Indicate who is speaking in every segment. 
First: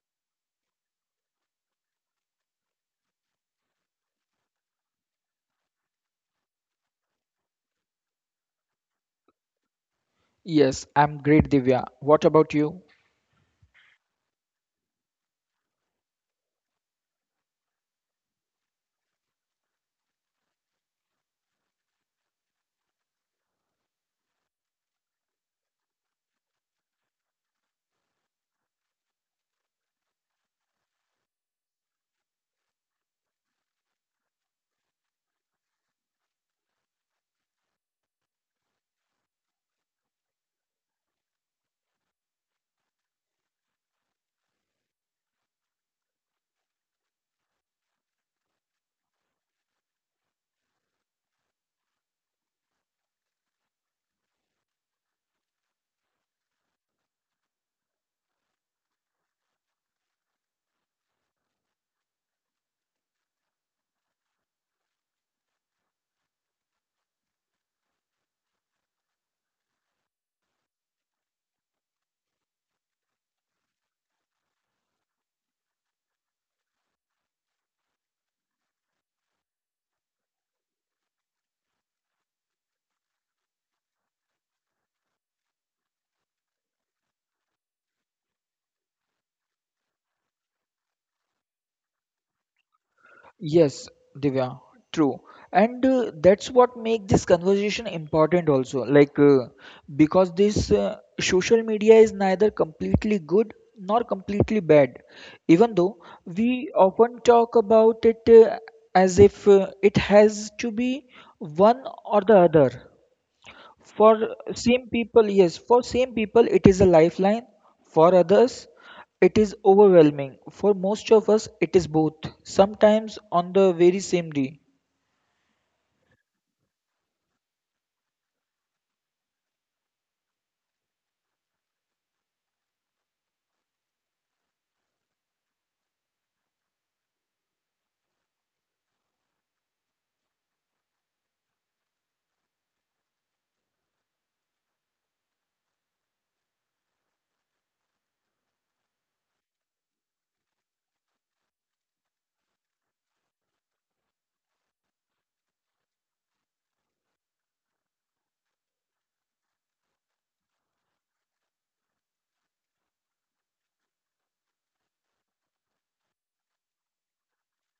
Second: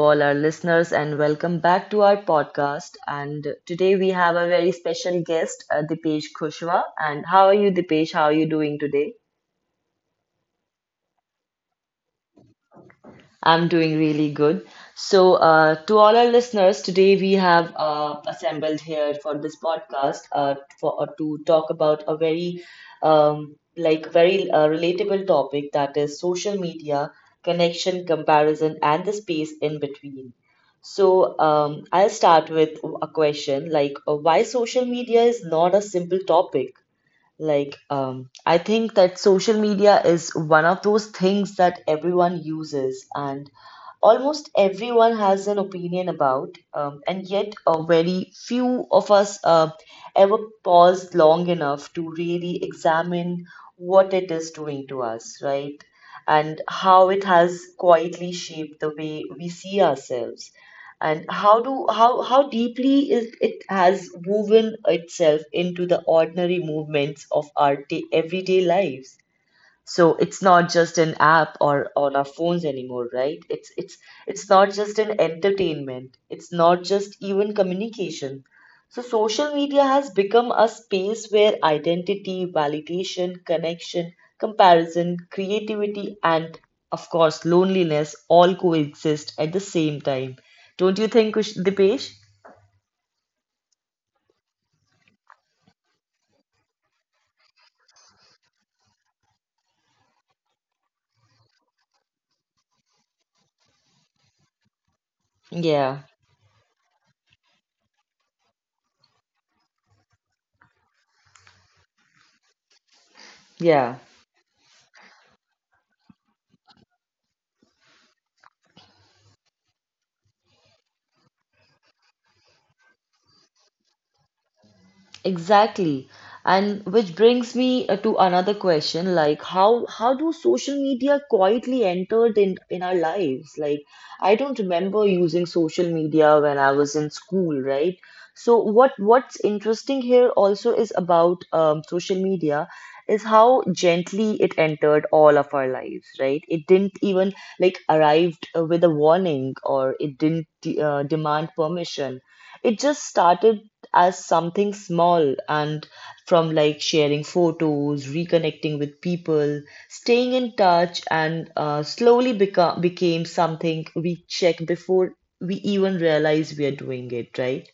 Speaker 1: all our listeners, and welcome back to our podcast. And today we have a very special guest, Dipesh Kushwa. And how are you, Dipesh? How are you doing today?
Speaker 2: Yes, I'm great, Divya. What about you?
Speaker 1: I'm doing really good. So, to all our listeners, today we have assembled here for this podcast for to talk about a very relatable topic, that is social media, connection, comparison, and the space in between. So, I'll start with a question like why social media is not a simple topic. Like, I think that social media is one of those things that everyone uses, and almost everyone has an opinion about, and yet very few of us ever pause long enough to really examine what it is doing to us, right? And how it has quietly shaped the way we see ourselves. And how do how deeply is it has woven itself into the ordinary movements of our day, everyday lives? So it's not just an app or on our phones anymore, right? It's not just an entertainment. It's not just even communication. So social media has become a space where identity, validation, connection, comparison, creativity, and of course loneliness all coexist at the same time. Don't you think, Dipesh?
Speaker 2: Yes, Divya, true. And that's what make this conversation important also. Because this social media is neither completely good nor completely bad. Even
Speaker 1: Yeah,
Speaker 2: though we often talk about it as if it has to be one or the other.
Speaker 1: yeah.
Speaker 2: For same people, yes, for same people, it is a lifeline. For others, it is overwhelming. For most of us, it is both, sometimes on the very same day.
Speaker 1: Exactly. And which brings me to another question, like how do social media quietly entered in our lives? Like I don't remember using social media when I was in school, right? So what's interesting here also is about social media is how gently it entered all of our lives, right? It didn't even like arrived with a warning, or it didn't demand permission, it just started as something small and from like sharing photos, reconnecting with people, staying in touch, and slowly become became something we check before we even realize we are doing it, right?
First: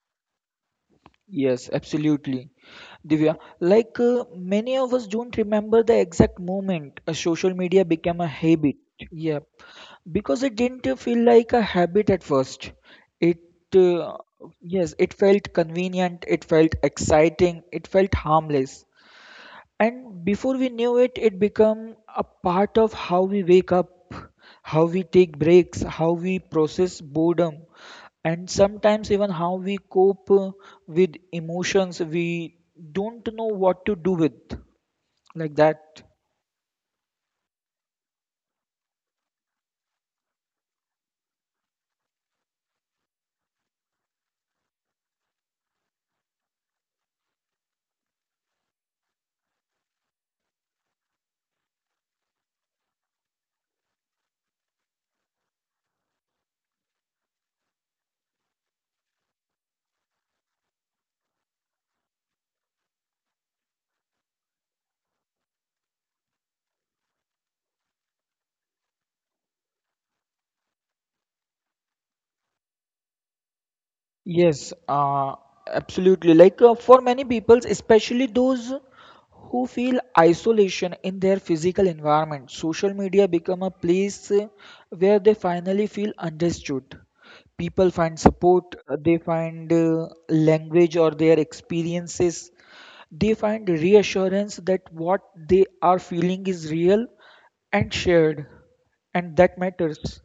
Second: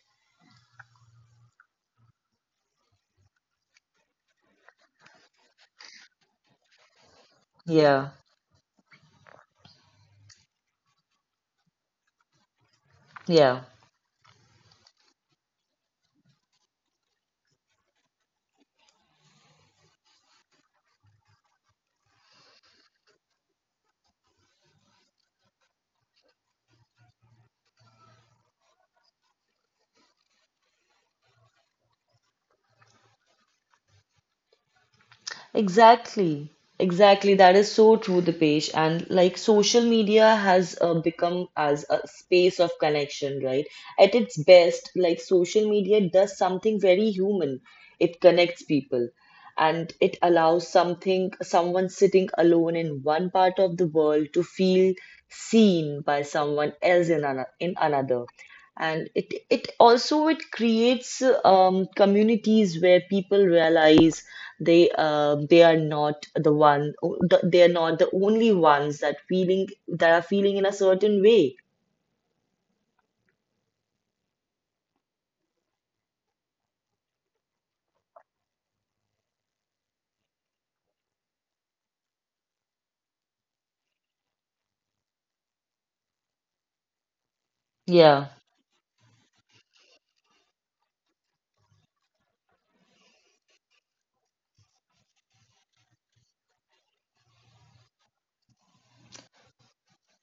Speaker 2: Yes, absolutely. Divya, many of us don't remember the exact moment a social media
Speaker 1: Yeah,
Speaker 2: became a habit. Yeah, because it didn't feel like a habit at first. It,
Speaker 1: yeah.
Speaker 2: uh, yes, it felt convenient, it felt exciting, it felt harmless. And before we knew it, it become a part of how we wake up, how we take breaks, how we process boredom, and sometimes even how we cope with emotions we don't know what to do with, like that.
Speaker 1: Exactly, exactly. That is so true, Dipesh. And like social media has become as a space of connection, right? At its best, like social media does something very human. It connects people, and it allows something, someone sitting alone in one part of the world to feel seen by someone else in another, in another. And it also it creates communities where people realize they are not they are not the only ones that feeling that are feeling in a certain way.
Speaker 2: Yes, absolutely. For many people, especially those who feel isolation in their physical environment, social media become a place where they finally feel understood. People find
Speaker 1: Yeah,
Speaker 2: support, they find language or their experiences. They find reassurance that what they are feeling is real and shared, and that matters.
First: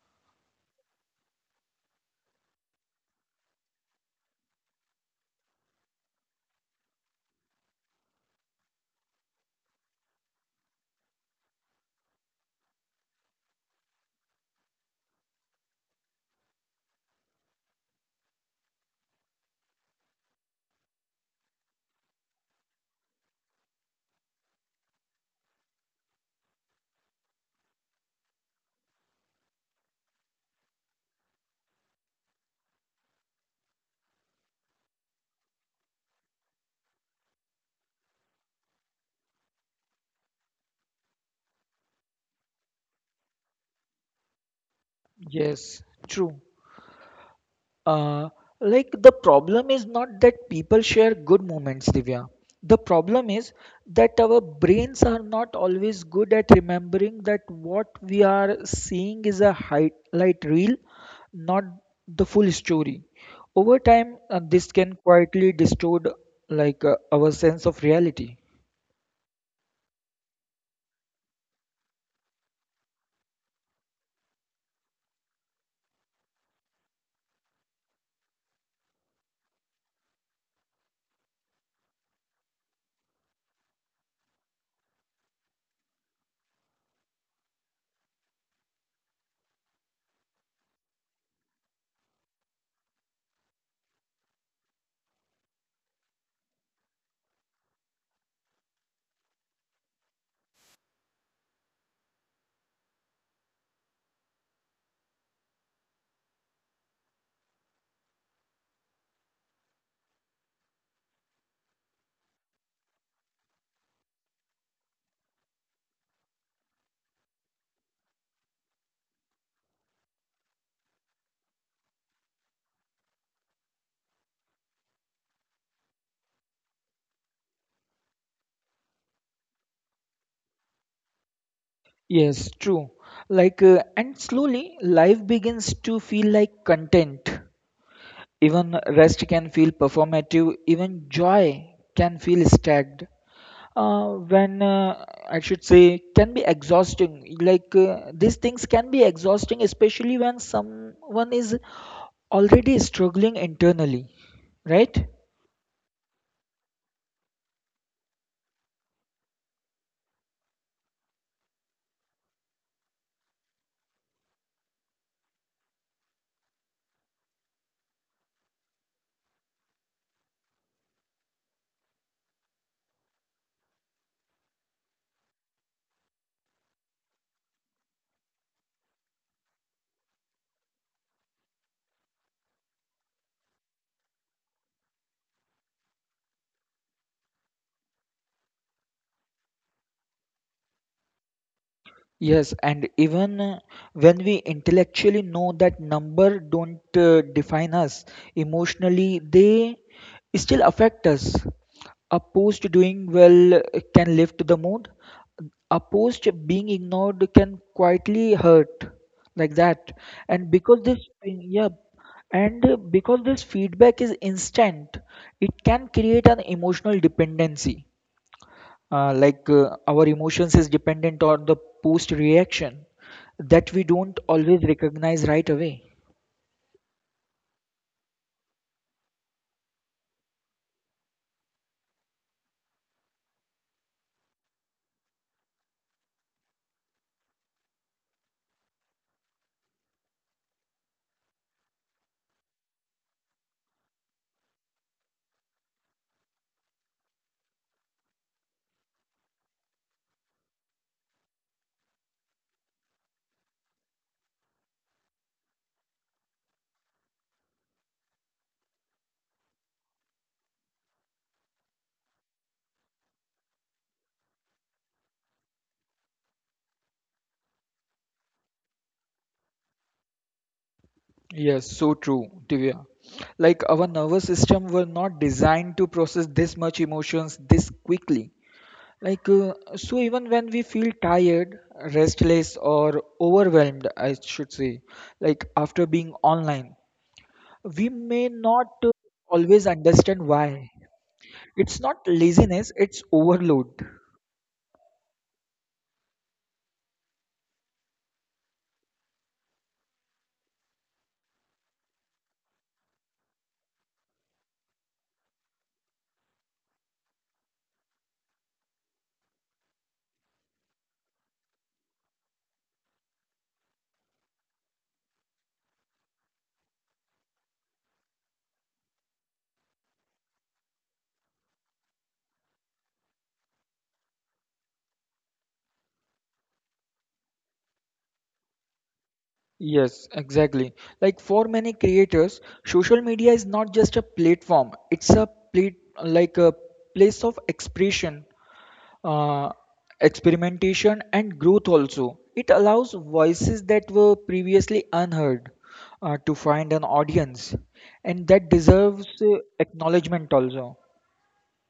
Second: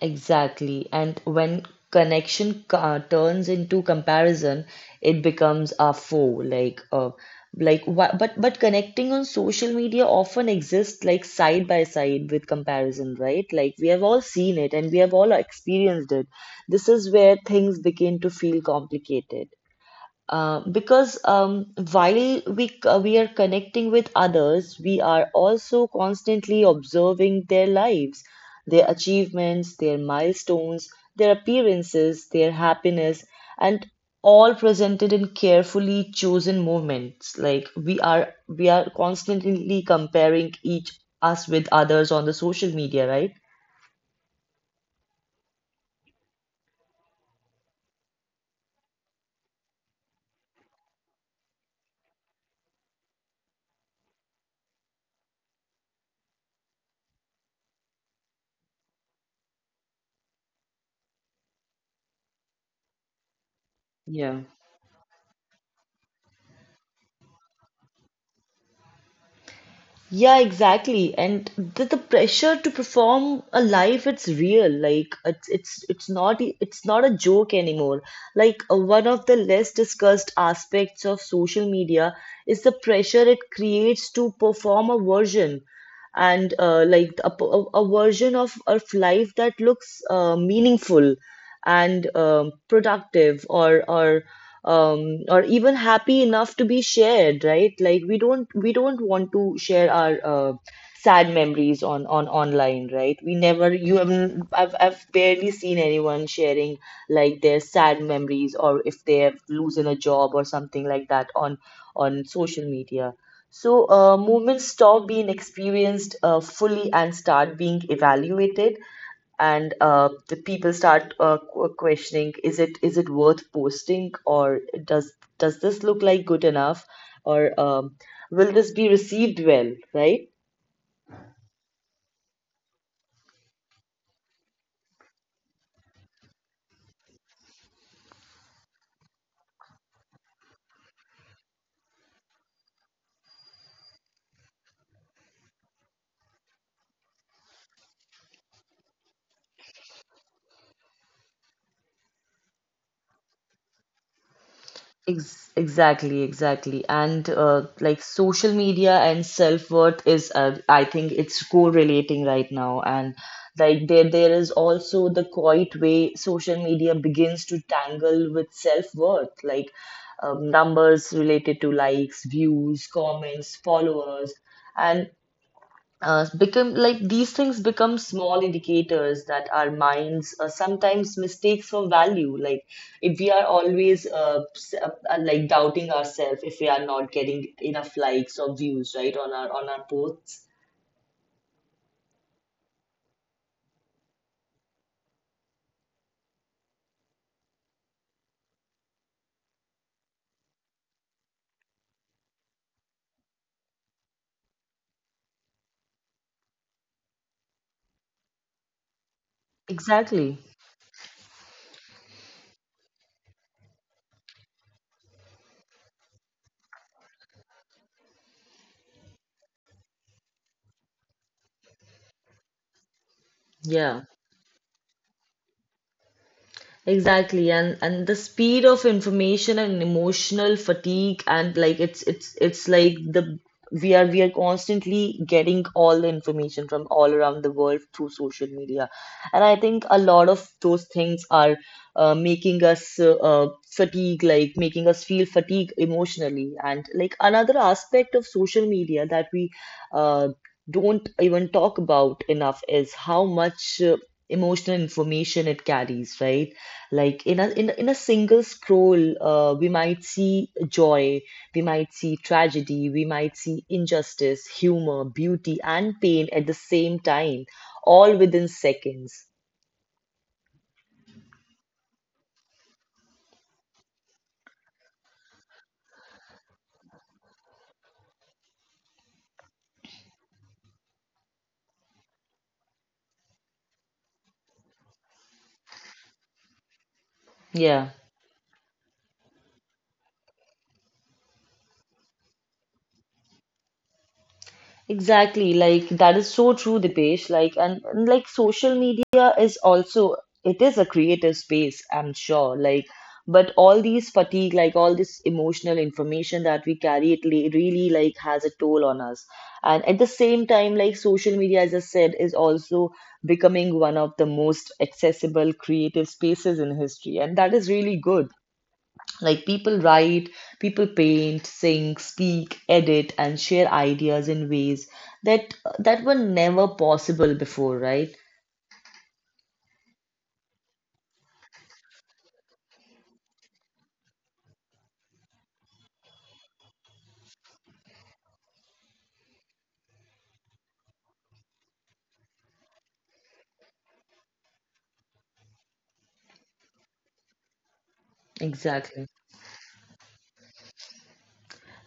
Speaker 1: exactly. And when connection ca turns into comparison, it becomes a foe. Like, but connecting on social media often exists like side by side with comparison, right? Like we have all seen it and we have all experienced it. This is where things begin to feel complicated. Because while we are connecting with others, we are also constantly observing their lives, their achievements, their milestones, their appearances, their happiness, and all presented in carefully chosen moments. Like we are constantly comparing each us with others on the social media, right?
Speaker 2: Yes, true. Uh, like the problem is not that people share good moments, Divya. The problem is that our brains are not always good at remembering that what we are seeing is a highlight reel, not the full story. Over time,
Speaker 1: Yeah.
Speaker 2: this can quietly distort our sense of reality.
Speaker 1: Yeah, exactly. And the pressure to perform a life, it's real. Like it's not it's not a joke anymore. Like one of the less discussed aspects of social media is the pressure it creates to perform a version and like a version of life that looks meaningful and productive or um, or even happy enough to be shared, right? Like we don't want to share our sad memories on online, right? We never, you have, I've barely seen anyone sharing like their sad memories, or if they have losing a job or something like that on social media. So movements stop being experienced fully and start being evaluated, and the people start questioning, is it worth posting, or does does this look like good enough, or will this be received well, right?
Speaker 2: Yes, true. And slowly life begins to feel like content. Even rest can feel performative, even joy can feel stacked. When I should say, can be exhausting. These things can be exhausting, especially when someone is already struggling internally, right?
Speaker 1: Ex Exactly, exactly. And like social media and self-worth is, I think it's correlating right now. And like there is also the quiet way social media begins to tangle with self-worth, like numbers related to likes, views, comments, followers. And become like these things become small indicators that our minds sometimes mistakes for value, like if we are always like doubting ourselves if we are not getting enough likes or views, right, on our posts.
Speaker 2: Yes, and even when we intellectually know that number don't define us emotionally, they still affect us. A post doing well can lift the mood. A post being ignored can quietly hurt, like that.
Speaker 1: Exactly,
Speaker 2: And because this, yeah, and because this feedback is instant, it can create an emotional dependency our emotions is dependent on the post reaction that we
Speaker 1: yeah.
Speaker 2: don't always recognize right away.
Speaker 1: Exactly, and the speed of information and emotional fatigue, and like it's like the we are constantly getting all the information from all around the world through social media, and I think a lot of those things are making us fatigue, like making us feel fatigue emotionally. And like another aspect of social media that we uh, don't even talk about enough is how much emotional information it carries, right? Like in in a single scroll, we might see joy, we might see tragedy, we might see injustice, humor, beauty, and pain at the same time, all within seconds.
Speaker 2: Yes, so true, Divya. Like our nervous system were not designed to process this much emotions this quickly. So, even when we feel tired, restless, or overwhelmed, I should say, like after being online,
Speaker 1: Yeah.
Speaker 2: we may not always understand why. It's not laziness; it's overload.
Speaker 1: Exactly, like that is so true, Dipesh. Like and like social media is also it is a creative space, I'm sure. Like, but all these fatigue, like all this emotional information that we carry, really like has a toll on us. And at the same time, like social media, as I said, is also becoming one of the most accessible creative spaces in history, and that is really good. Like people write, people paint, sing, speak, edit, and share ideas in ways that that were never possible before, right?
Speaker 2: Yes, exactly. Like for many creators, social media is not just a platform, it's a plate, like a place of expression, uh, experimentation and growth also. It allows voices that were previously unheard to find an audience and that
Speaker 1: Exactly.
Speaker 2: deserves acknowledgement also.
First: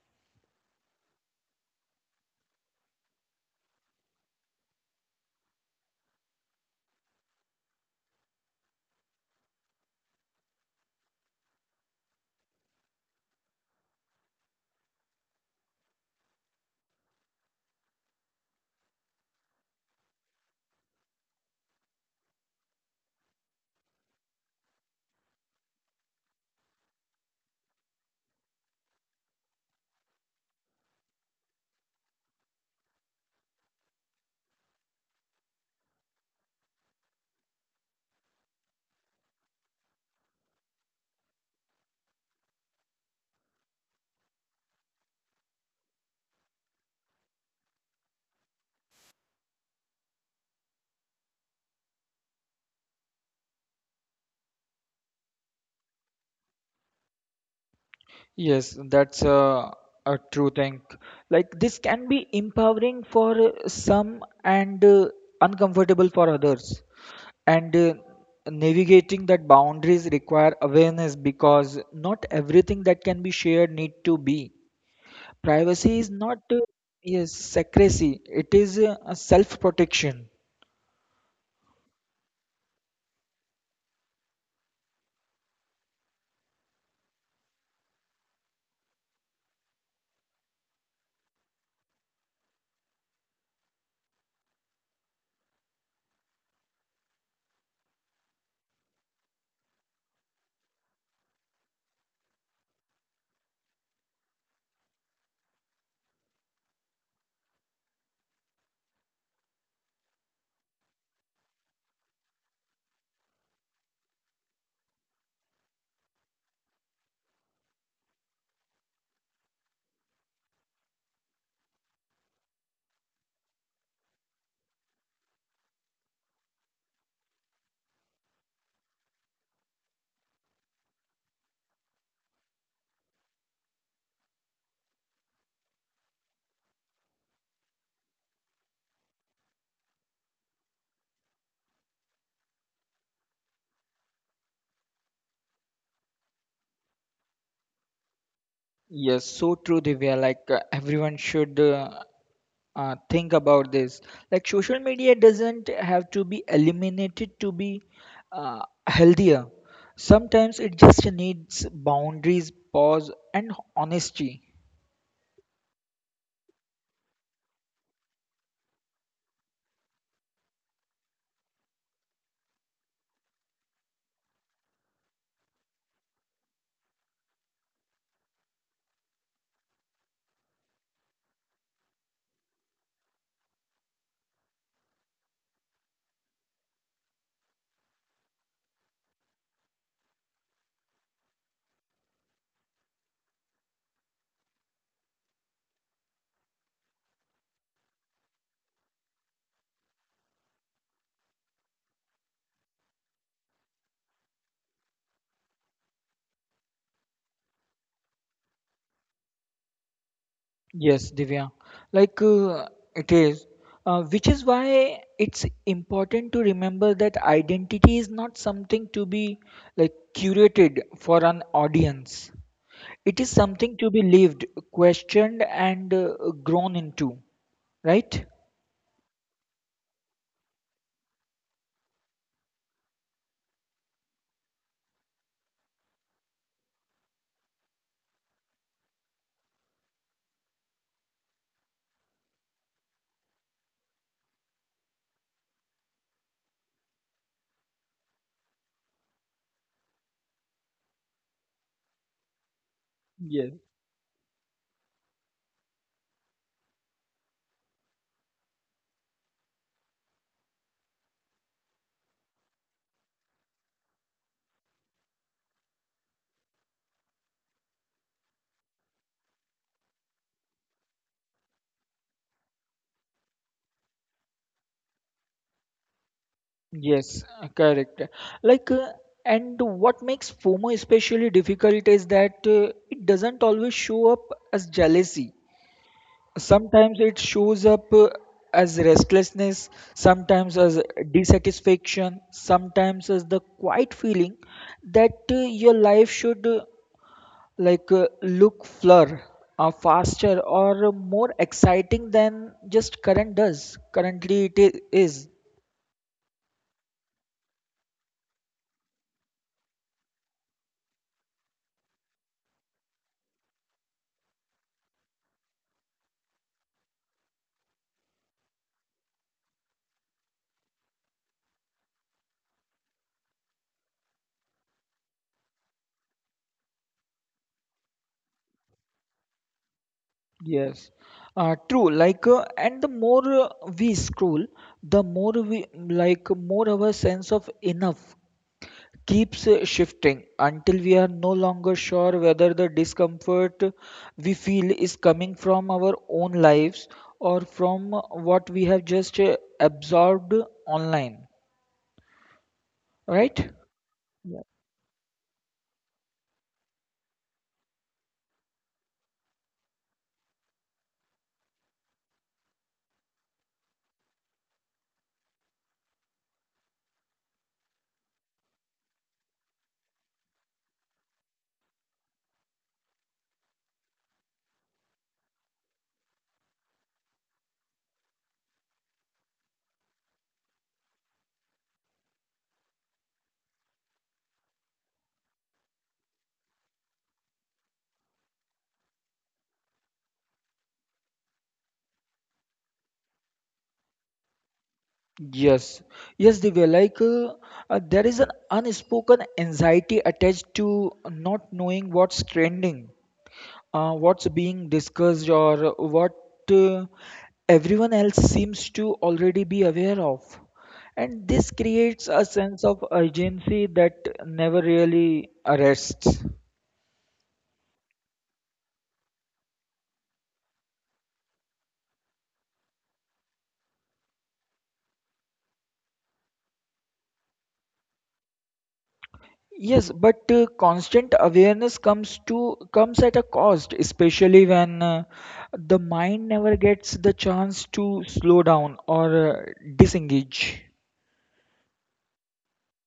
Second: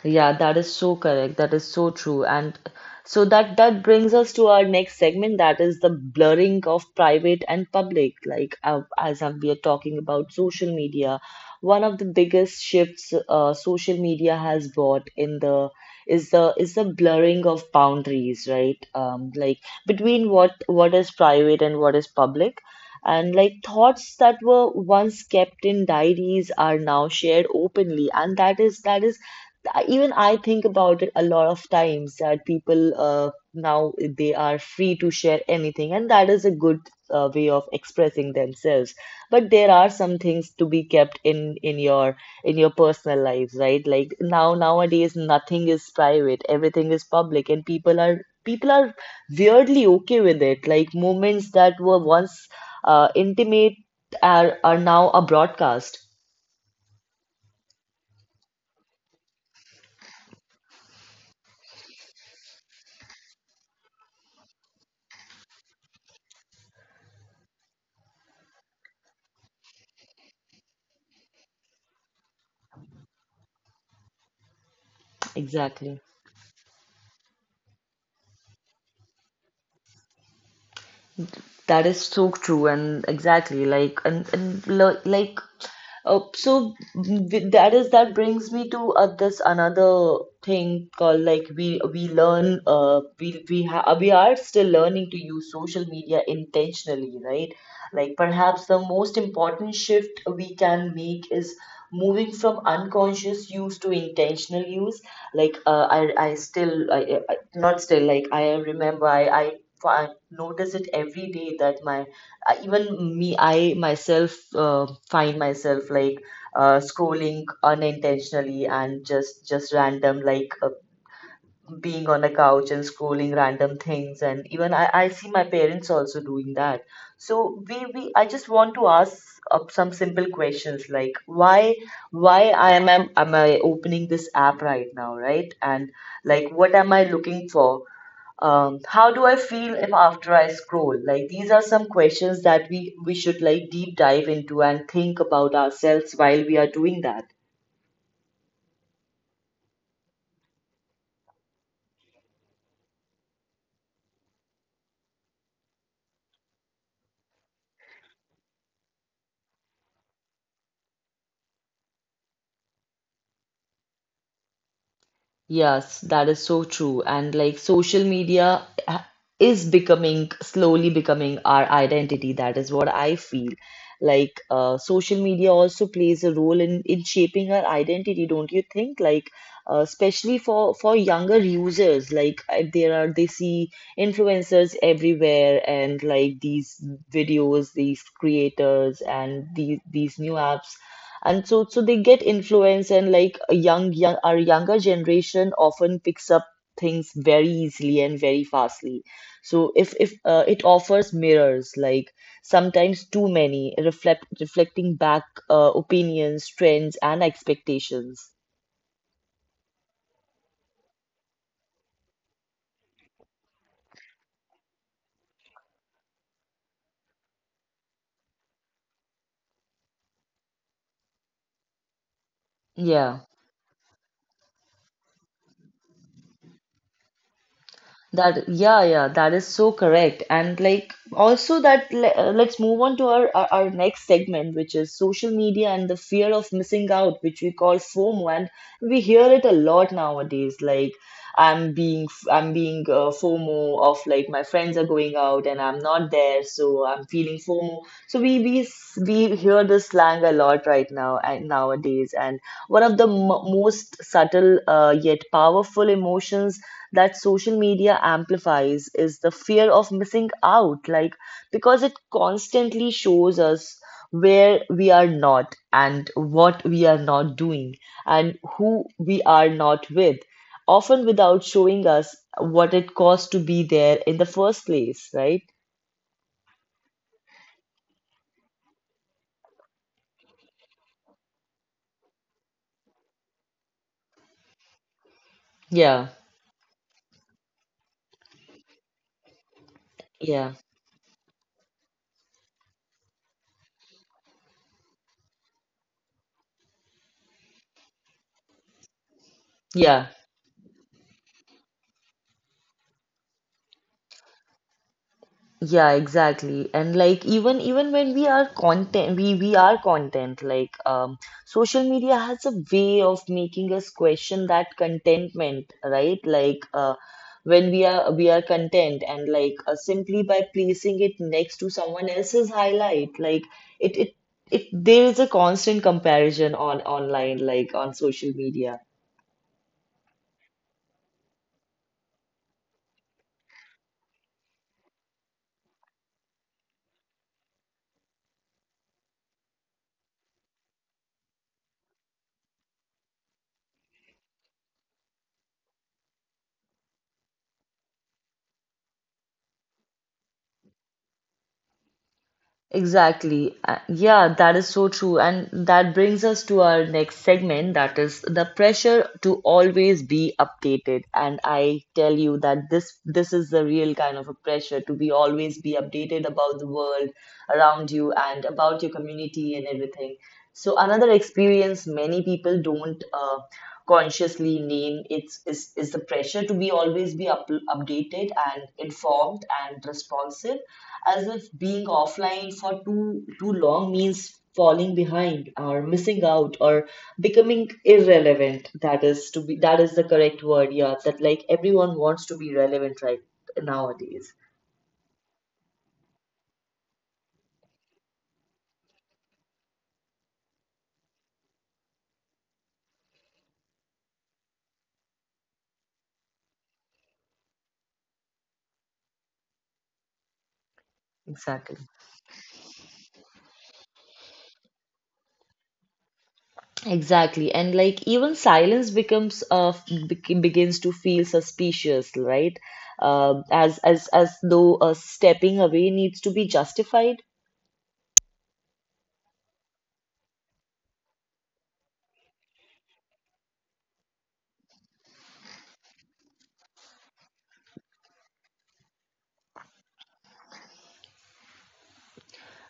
Speaker 1: Yeah, that is so correct. That is so true. And so that brings us to our next segment, that is the blurring of private and public. Like we are talking about social media, one of the biggest shifts social media has brought in the is the is the blurring of boundaries, right? Like between what is private and what is public. And like thoughts that were once kept in diaries are now shared openly. And that is, even I think about it a lot of times, that people now they are free to share anything, and that is a good way of expressing themselves. But there are some things to be kept in your personal lives, right? Like now nowadays nothing is private, everything is public, and people are weirdly okay with it. Like moments that were once intimate are now a broadcast.
Speaker 2: Yes, a true thing. Like this can be empowering for some and uncomfortable for others. And navigating that boundaries require awareness because not everything that can be shared need to be. Privacy is
Speaker 1: Exactly.
Speaker 2: not, yes, secrecy. It is a self-protection.
Speaker 1: That is so true and exactly like and lo- like so with- that is that brings me to this another thing called like we learn we ha we are still learning to use social media intentionally, right? Like perhaps the most important shift we can make is moving from unconscious use to intentional use. Like I still I- not still, like I remember I notice it every day that my even me, I myself find myself like scrolling unintentionally and just random, like being on a couch and scrolling random things. And even I see my parents also doing that. So we I just want to ask some simple questions, like why I am I opening this app right now, right? And like what am I looking for? How do I feel if after I scroll? Like these are some questions that we should like deep dive into and think about ourselves while we are doing that.
Speaker 2: Yes, so true, Divya. Everyone should think about this. Like social media doesn't have to be eliminated to be uh, healthier. Sometimes it just needs boundaries, pause, and honesty.
Speaker 1: Yes, that is so true. And like is becoming slowly becoming our identity. That is what I feel. Like social media also plays a role in shaping our identity, don't you think? Like especially for younger users, like there are they see influencers everywhere, and like these videos, these creators, and these new apps, and so they get influence. And like a young young our younger generation often picks up things very easily and very fastly. So if it offers mirrors, like sometimes too many reflecting back opinions, trends, and expectations.
Speaker 2: Yes, Divya. Like uh, it is, which is why it's important to remember that identity is not something to be like curated for an audience. It
Speaker 1: Yeah.
Speaker 2: is something to be lived, questioned, and grown into, right?
Speaker 1: That, yeah, yeah, that is so correct. And like, also let's move on to our next segment, which is social media and the fear of missing out, which we call FOMO, and we hear it a lot nowadays. Like, I'm being FOMO of like my friends are going out and I'm not there, so I'm feeling FOMO. So we hear this slang a lot right now and nowadays, and one of the m
Speaker 2: Yes.
Speaker 1: most subtle yet powerful emotions that social media amplifies is the fear of missing out, like because it constantly shows us where we are not and what we are not doing and who we are not with, often without showing us what it costs to be there in the first place, right?
Speaker 2: Yes, correct. Like, uh, and what makes FOMO especially difficult is that it doesn't always show up as jealousy.
Speaker 1: Yeah,
Speaker 2: Sometimes it shows up as restlessness, sometimes
Speaker 1: yeah,
Speaker 2: as dissatisfaction, sometimes as the quiet feeling that your life should look Fleur are
Speaker 1: yeah.
Speaker 2: faster or more exciting than just current does. Currently, is.
Speaker 1: Yeah, exactly. And like even when we are content, we are content. Like social media has a way of making us question that contentment, right? Like when we are content, and like simply by placing it next to someone else's highlight, like it it it there is a constant comparison on online, like on social media.
Speaker 2: Yes, true. And the more we scroll, the more we like more our sense of enough keeps shifting until we are no longer sure whether the discomfort we feel is coming from our own lives or from what we have just absorbed online. Right?
Speaker 1: Exactly. Yeah, that is so true. And that brings us to our next segment, that is the pressure to always be updated. And I tell you that this is the real kind of a pressure to be always be updated about the world around you and about your community and everything. So another experience many people don't consciously name it's is the pressure to be always be up, updated and informed and responsive as if being offline for too long means falling behind or missing out or becoming irrelevant, that is to be, that is the correct word, yeah, that like everyone wants to be relevant, right, nowadays.
Speaker 2: Yes, yes, Divya. There is an unspoken anxiety attached to not knowing what's trending, what's being discussed, or what uh, everyone else seems to already be aware of. And this
Speaker 1: Exactly.
Speaker 2: creates a sense of urgency that never really arrests.
Speaker 1: Exactly, and like even silence becomes begins to feel suspicious, right, as though stepping away needs to be justified.
Speaker 2: Yes, but constant awareness comes at a cost, especially when the mind never gets the chance to slow down or disengage.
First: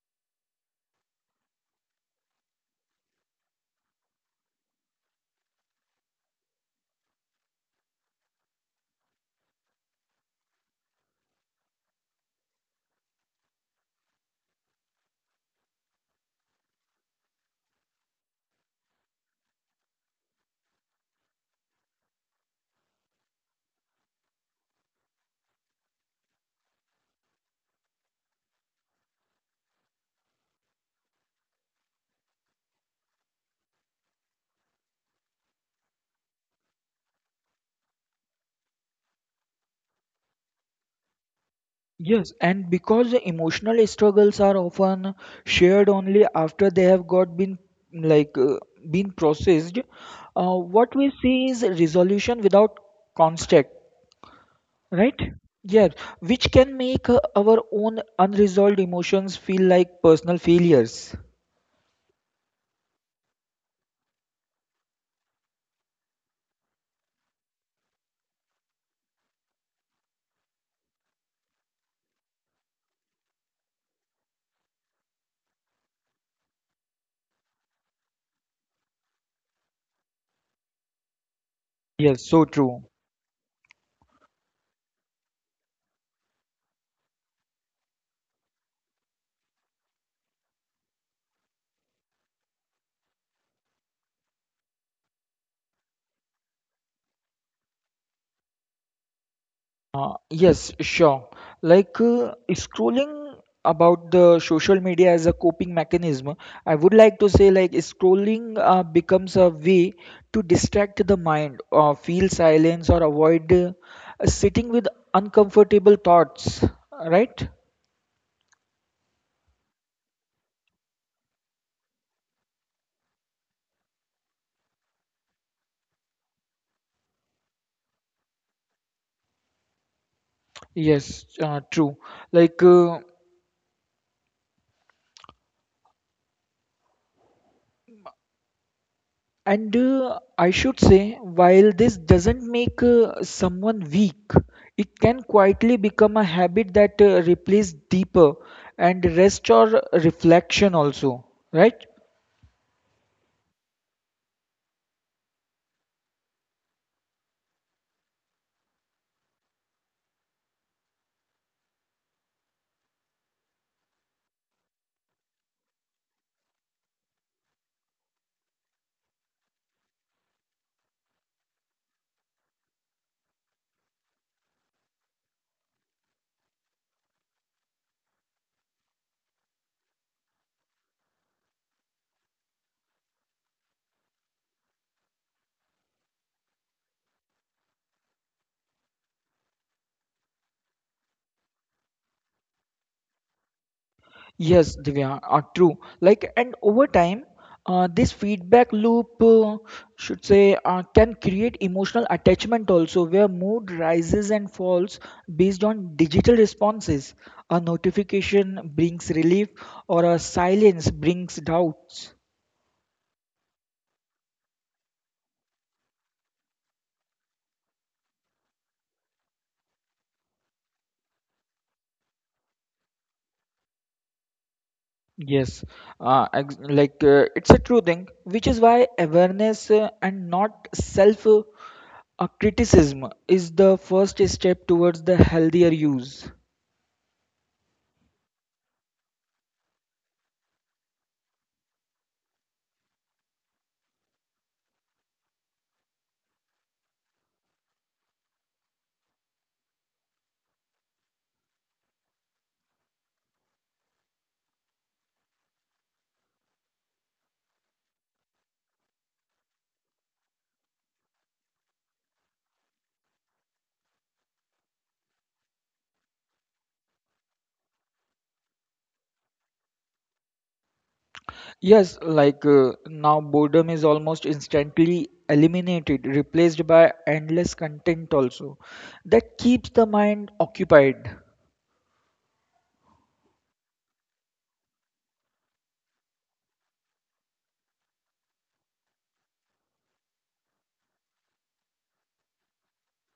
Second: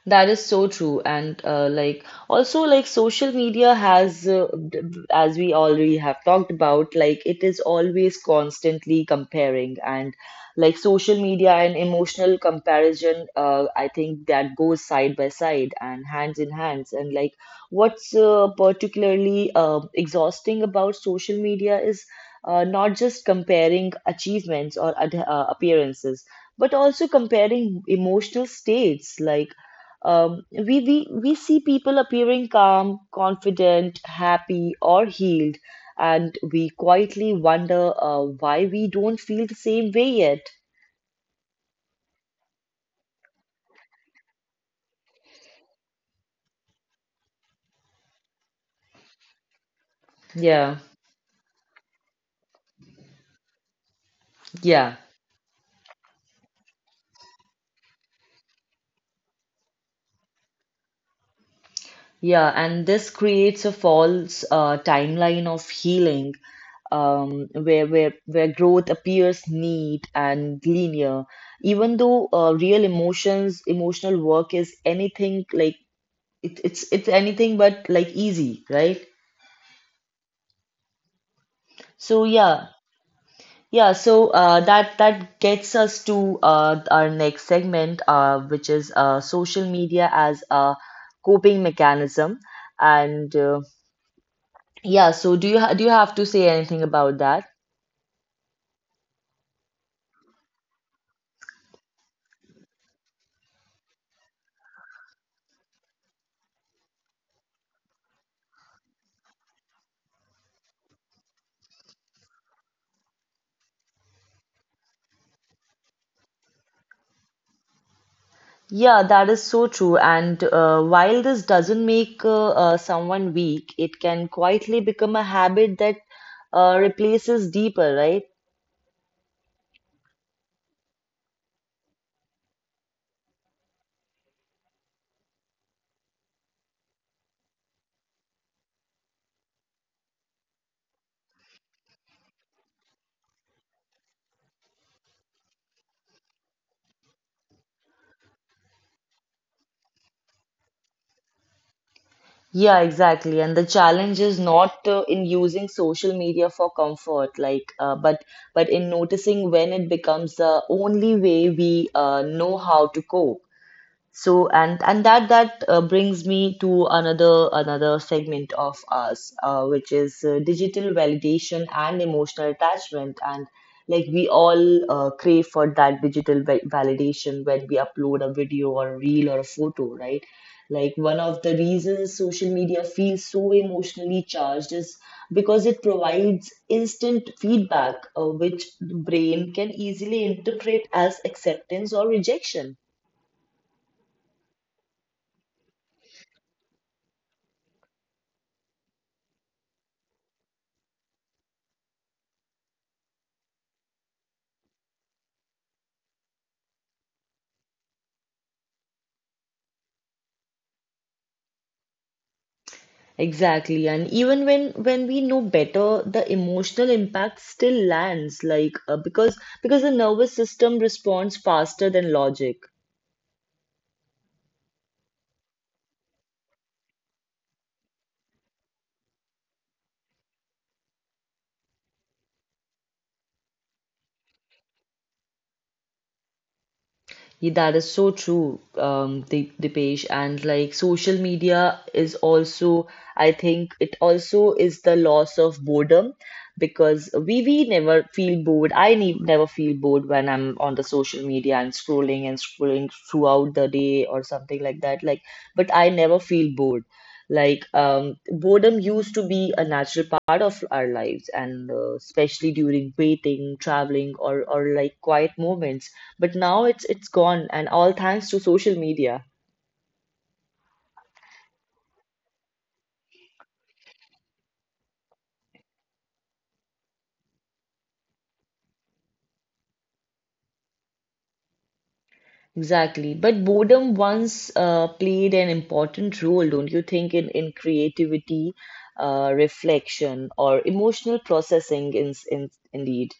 Speaker 1: That is so true. And like also like social media has as we already have talked about, like it is always constantly comparing, and like social media and emotional comparison, I think that goes side by side and hands in hands. And like what's particularly exhausting about social media is not just comparing achievements or appearances, but also comparing emotional states. Like we see people appearing calm, confident, happy, or healed, and we quietly wonder why we don't feel the same way yet.
Speaker 2: Yes, and because the emotional struggles are often shared only after they have got been like been processed,
Speaker 1: Yeah,
Speaker 2: what we see is resolution without construct,
Speaker 1: yeah,
Speaker 2: right? Yeah, which can make our own unresolved emotions feel like personal failures.
Speaker 1: yeah. And this creates a false timeline of healing, where growth appears neat and linear, even though real emotions, emotional work is anything like it's anything but like easy, right? So
Speaker 2: Yes, so
Speaker 1: yeah.
Speaker 2: true.
Speaker 1: Yeah, so that gets us to our next segment, which is social media as a coping mechanism. And yeah, so do you ha do you have to say anything about that?
Speaker 2: Yes, sure. Scrolling about the social media as a coping mechanism, I would like to say like scrolling becomes a way to distract the mind or feel silence or avoid sitting with uncomfortable thoughts, right?
Speaker 1: Yeah, that is so true. And while this doesn't make someone weak, it can quietly become a habit that replaces deeper, right?
Speaker 2: Yes, true. Like uh, And I should say, while this doesn't make someone weak, it can quietly become a habit that replaces deeper and rest or reflection also, right?
Speaker 1: Yeah, exactly. And the challenge is not in using social media for comfort, but but in noticing when it becomes the only way we know how to cope. So and that brings me to another segment of us, which is digital validation and emotional attachment. And like we all crave for that digital validation when we upload a video or a reel or a photo, right? Like one of the reasons social media feels so emotionally charged is because it provides instant feedback, which the brain can easily interpret as acceptance or rejection.
Speaker 2: Yes, Divya, are true. Like, and over time, this feedback loop, should say, can create emotional attachment also, where mood rises and falls based on digital responses. A notification brings relief, or a silence brings doubts.
Speaker 1: Exactly. And even when we know better, the emotional impact still lands, like because the nervous system responds faster than logic.
Speaker 2: Yes, it's a true thing, which is why awareness and not self- criticism is the first step towards the healthier use.
Speaker 1: Yeah, that is so true, Dipesh. And like social media is also, I think it also is the loss of boredom, because we never feel bored. I ne never feel bored when I'm on the social media and scrolling throughout the day or something like that. Like, but I never feel bored. Like, boredom used to be a natural part of our lives, and especially during waiting, traveling, or like quiet moments, but now it's gone, and all thanks to social media.
Speaker 2: Yes, now boredom is almost instantly eliminated, replaced by endless content also that keeps the mind occupied.
Speaker 1: Exactly, but boredom once played an important role, don't you think, in creativity, reflection or emotional processing, in indeed.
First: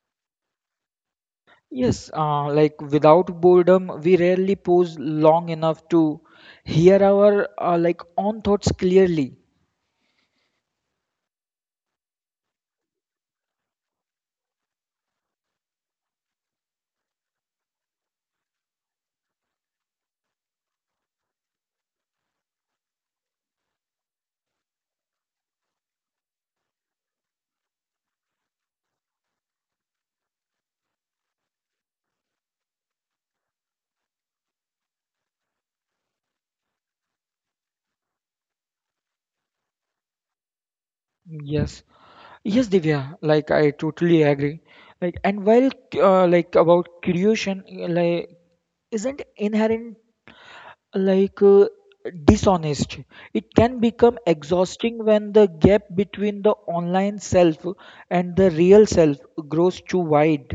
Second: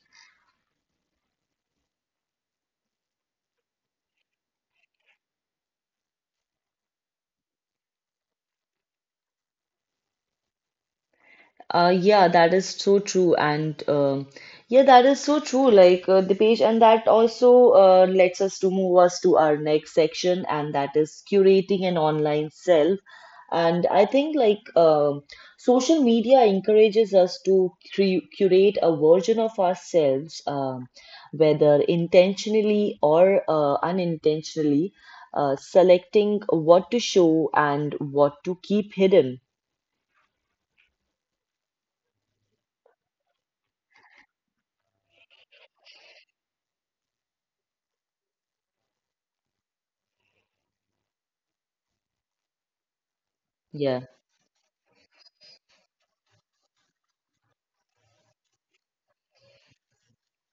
Speaker 2: Yes, like without boredom, we rarely pause long enough to hear our own thoughts clearly.
Speaker 1: Yeah, that is so true, and yeah, that is so true. Like the page, and that also lets us to move us to our next section, and that is curating an online self. And I think like social media encourages us to cre curate a version of ourselves, whether intentionally or unintentionally, selecting what to show and what to keep hidden.
Speaker 2: Yes. Yes, Divya, like I totally agree. Like, and while like about creation, like isn't inherent like uh, dishonest, it can
Speaker 1: Yeah.
Speaker 2: become exhausting when the gap between the online self and the real self grows too wide.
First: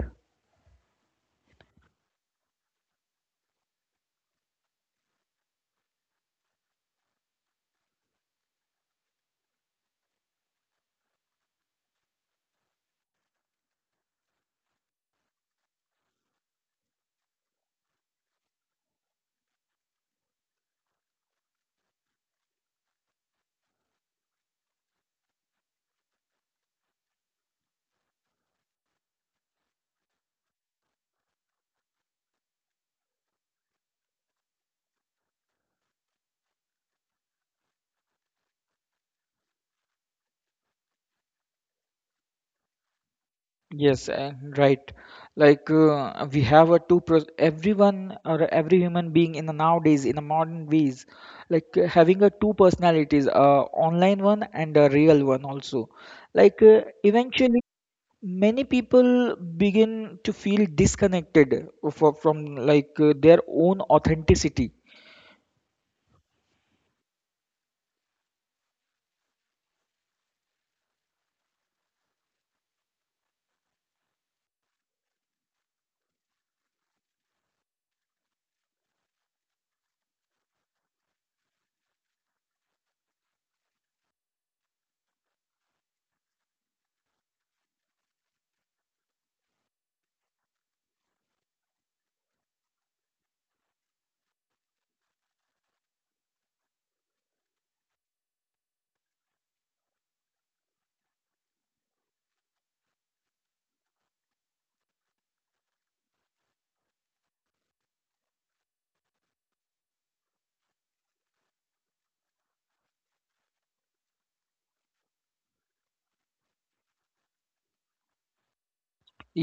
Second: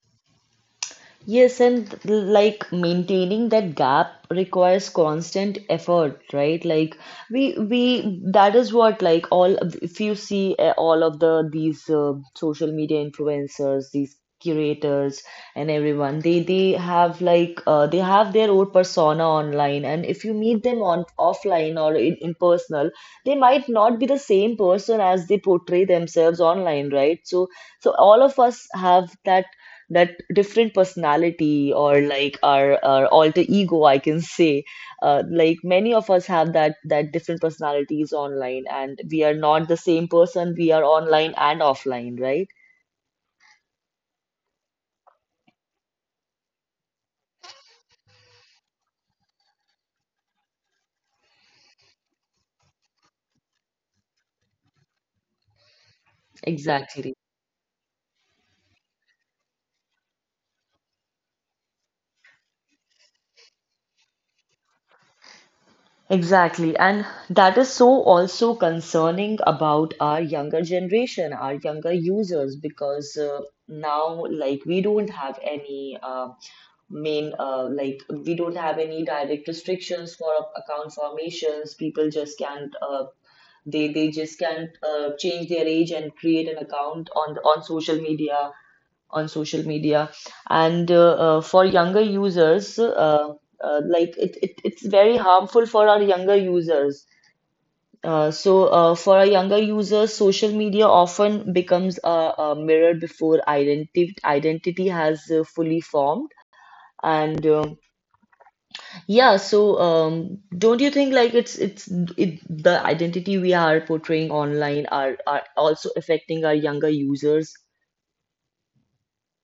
Speaker 1: Yes, and like maintaining that gap requires constant effort, right? Like we that is what like all, if you see all of the these social media influencers, these curators and everyone, they have like they have their own persona online, and if you meet them on offline or in personal, they might not be the same person as they portray themselves online, right? So so all of us have that different personality, or like our alter ego, I can say. Like many of us have that different personalities online, and we are not the same person we are online and offline, right?
Speaker 2: Yes and right, we have a everyone or every human being in the nowadays in the modern ways, having a two personalities online one and a real one also,
Speaker 1: Exactly.
Speaker 2: eventually many people begin to feel disconnected from their own authenticity.
Speaker 1: Exactly, and that is so also concerning about our younger generation, our younger users, because now, like, we don't have any main like we don't have any direct restrictions for account formations. People just can't they just can't change their age and create an account on the, on social media, on social media. And for younger users, like it it's very harmful for our younger users. So for a younger user, social media often becomes a mirror before identity has fully formed. And yeah, so don't you think like the identity we are portraying online are also affecting our younger users?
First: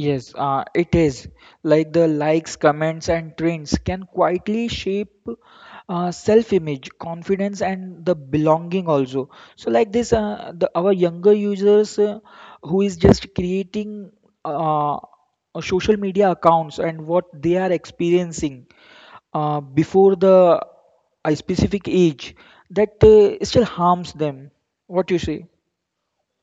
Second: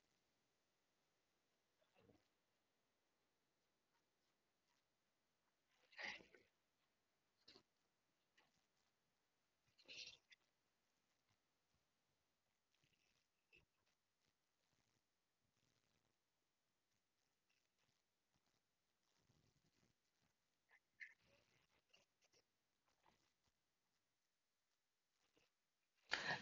Speaker 2: Yes, it is. Like the likes, comments, and trends can quietly shape self-image, confidence, and the belonging also. So, like this, the our younger users who is just creating uh, social media accounts and what they are experiencing before the a specific age that still harms them. What you say?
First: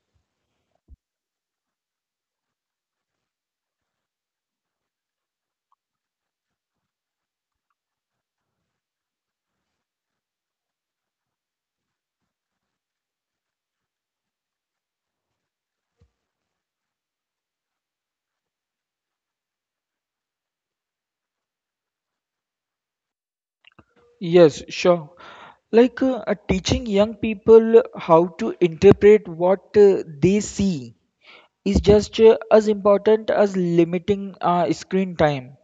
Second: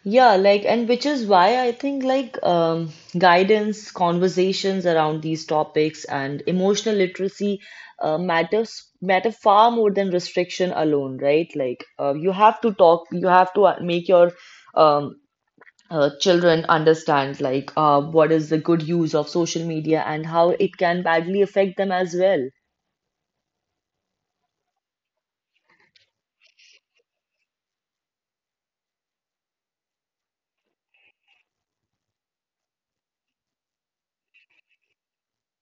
Speaker 1: Yeah, like, and which is why I think like guidance, conversations around these topics, and emotional literacy matter far more than restriction alone, right? Like you have to talk, you have to make your um, children understand like what is the good use of social media and how it can badly affect them as well.
Speaker 2: Yes, sure. Teaching young people how to interpret what they see is just as important as limiting screen time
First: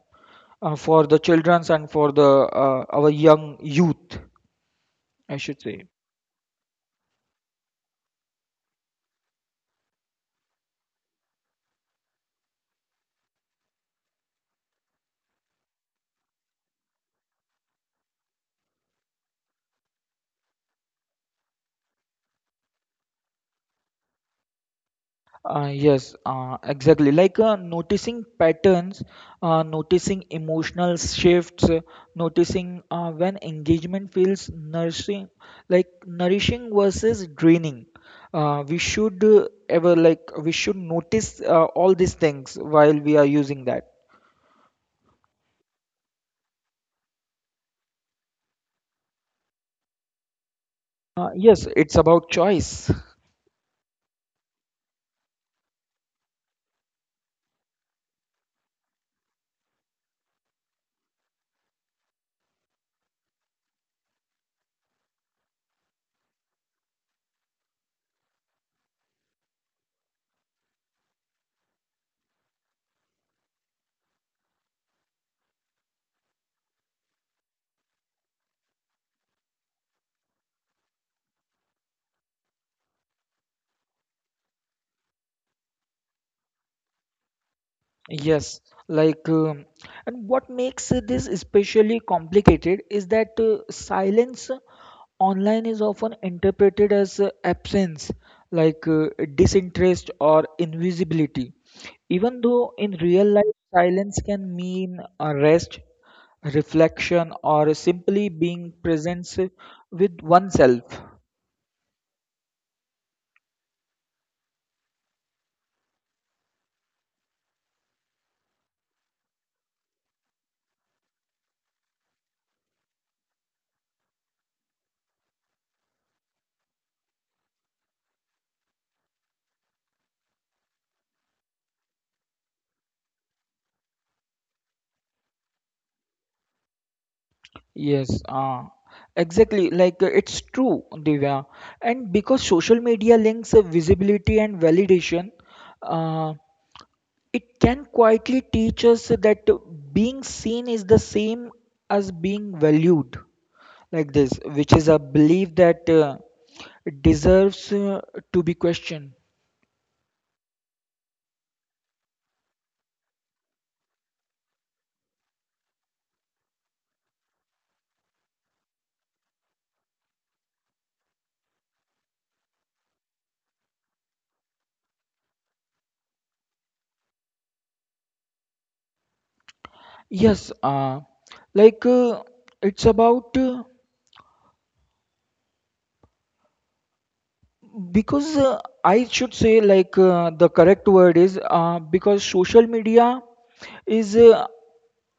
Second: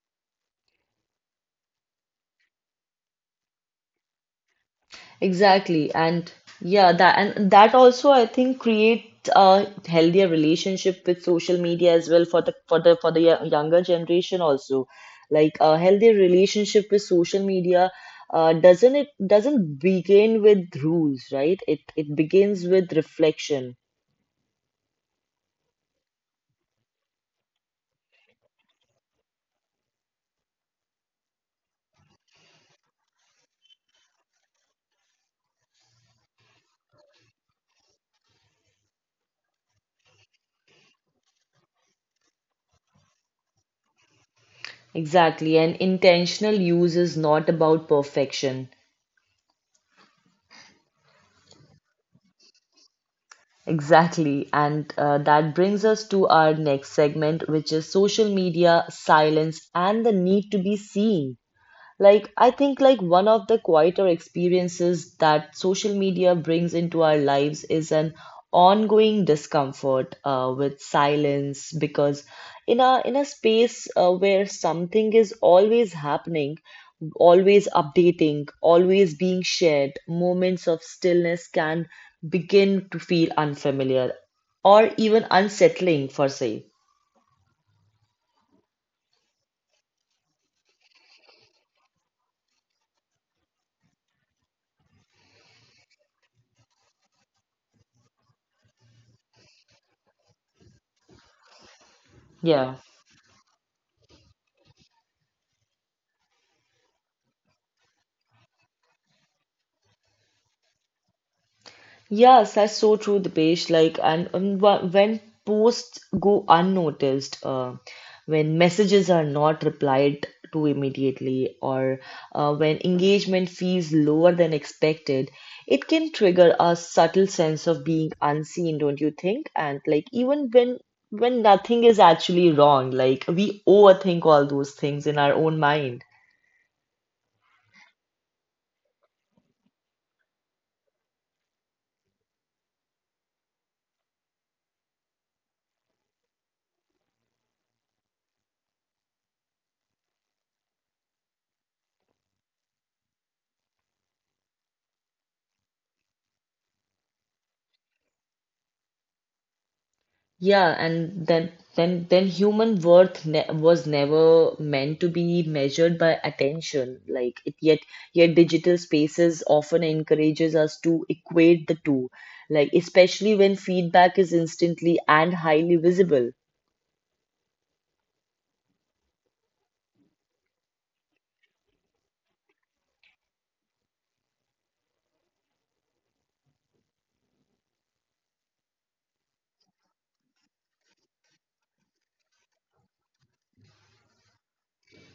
Speaker 2: for the childrens and for the our young youth, I should say.
Speaker 1: Exactly. And yeah, that, and that also I think create a healthier relationship with social media as well for the for the for the younger generation also. Like a healthy relationship with social media doesn't it doesn't begin with rules, right? It begins with reflection.
Speaker 2: Yes, exactly. Noticing patterns, noticing emotional shifts, noticing when engagement feels nourishing, like nourishing versus draining. We should notice all these things while we are using that.
Speaker 1: Exactly, and intentional use is not about perfection.
Speaker 2: Yes, it's about choice.
Speaker 1: Exactly. And that brings us to our next segment, which is social media, silence, and the need to be seen. Like, I think like one of the quieter experiences that social media brings into our lives is an ongoing discomfort with silence, because in a space where something is always happening, always updating, always being shared, moments of stillness can begin to feel unfamiliar or even unsettling for say.
Speaker 2: Yes, like, and what makes this especially complicated is that silence online is often interpreted as absence, like uh, disinterest or invisibility. Even
Speaker 1: Yeah.
Speaker 2: though in real life, silence can mean a rest, reflection, or simply being present with oneself.
Speaker 1: Yes, that's so true, Dipesh. Like, and when posts go unnoticed, when messages are not replied to immediately, or when engagement feels lower than expected, it can trigger a subtle sense of being unseen, don't you think? And like, even when nothing is actually wrong, like we overthink all those things in our own mind.
Speaker 2: Yes, exactly. It's true, Divya. And because social media links visibility and validation, uh, it can quietly teach us that being seen is the same as being valued, like this, which is a belief that deserves to be questioned.
Speaker 1: Yeah, and then human worth ne was never meant to be measured by attention. Like it, yet digital spaces often encourages us to equate the two, like especially when feedback is instantly and highly visible.
Speaker 2: Yes, like uh, it's about. Because I should say, the correct word is because social media is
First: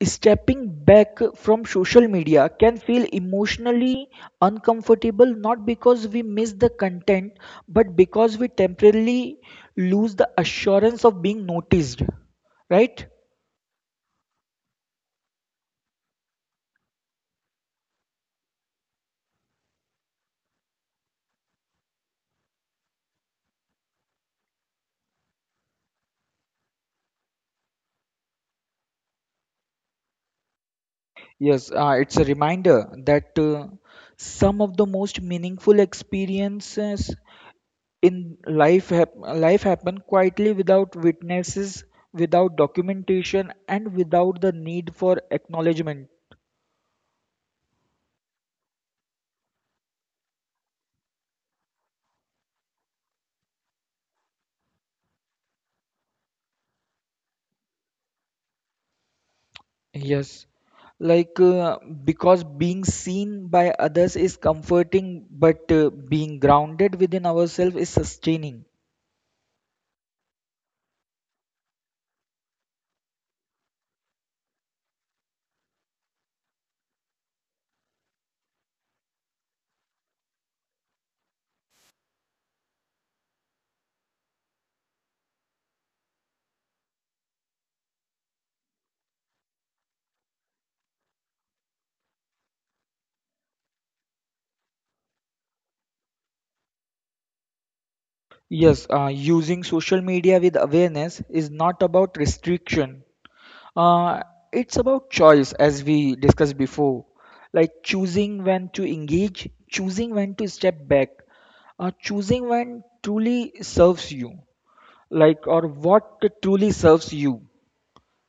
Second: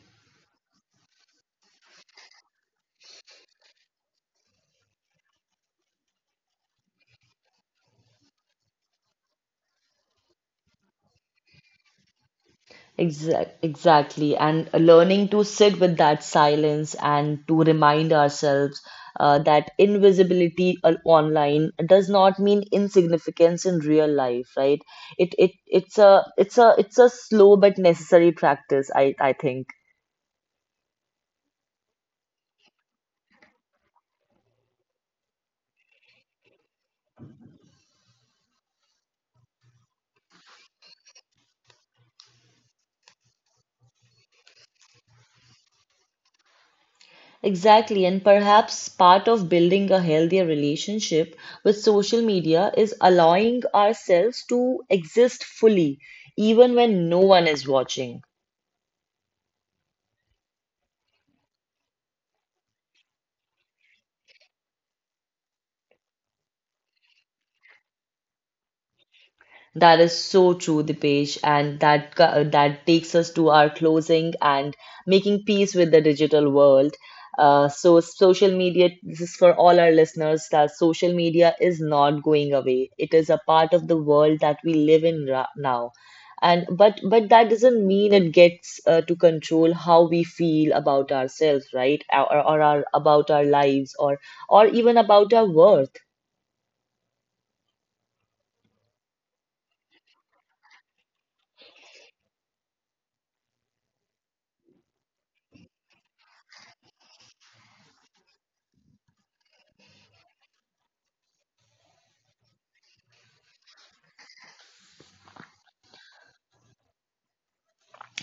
Speaker 2: stepping back from social media can feel emotionally uncomfortable, not because we miss the content, but because we temporarily lose the assurance of being noticed, right?
Speaker 1: Exactly. And learning to sit with that silence and to remind ourselves that invisibility online does not mean insignificance in real life, right? It it's a it's a It's a slow but necessary practice, I think.
Speaker 2: Yes, it's a reminder that some of the most meaningful experiences in life happened quietly without witnesses, without documentation, and without the need for acknowledgement.
Speaker 1: Exactly, and perhaps part of building a healthier relationship with social media is allowing ourselves to exist fully, even when no one is watching.
Speaker 2: Yes, like uh, because being seen by others is comforting but being grounded within ourselves is sustaining.
Speaker 1: That is so true, Dipesh, and that that takes us to our closing and making peace with the digital world. So social media, this is for all our listeners, that social media is not going away. It is a part of the world that we live in ra now. And but that doesn't mean it gets to control how we feel about ourselves, right? Or our about our lives, or even about our worth.
Speaker 2: Yes, using social media with awareness is not about restriction. Uh, it's about choice, as we discussed before, like choosing when to engage, choosing when to step back, choosing when truly serves you, like or what truly serves you.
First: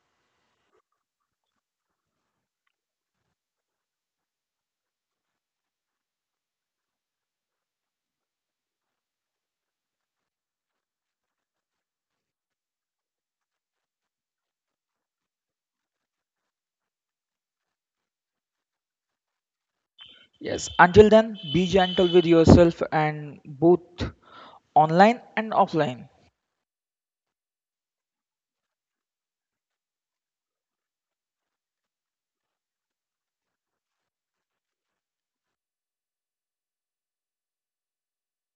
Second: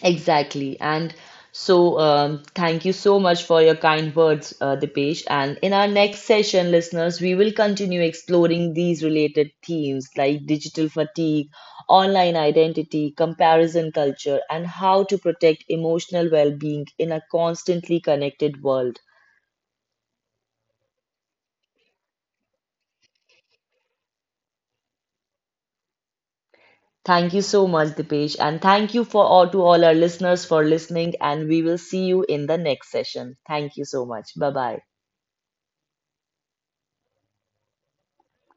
Speaker 1: Exactly. And so, thank you so much for your kind words, Dipesh. And in our next session, listeners, we will continue exploring these related themes, like digital fatigue, online identity, comparison culture, and how to protect emotional well being in a constantly connected world.
Speaker 2: Yes, until then, be gentle with yourself and both online and offline.
Speaker 1: Thank you so much, Dipesh. And thank you for all to all our listeners for listening. And we will see you in the next session. Thank you so much. Bye bye.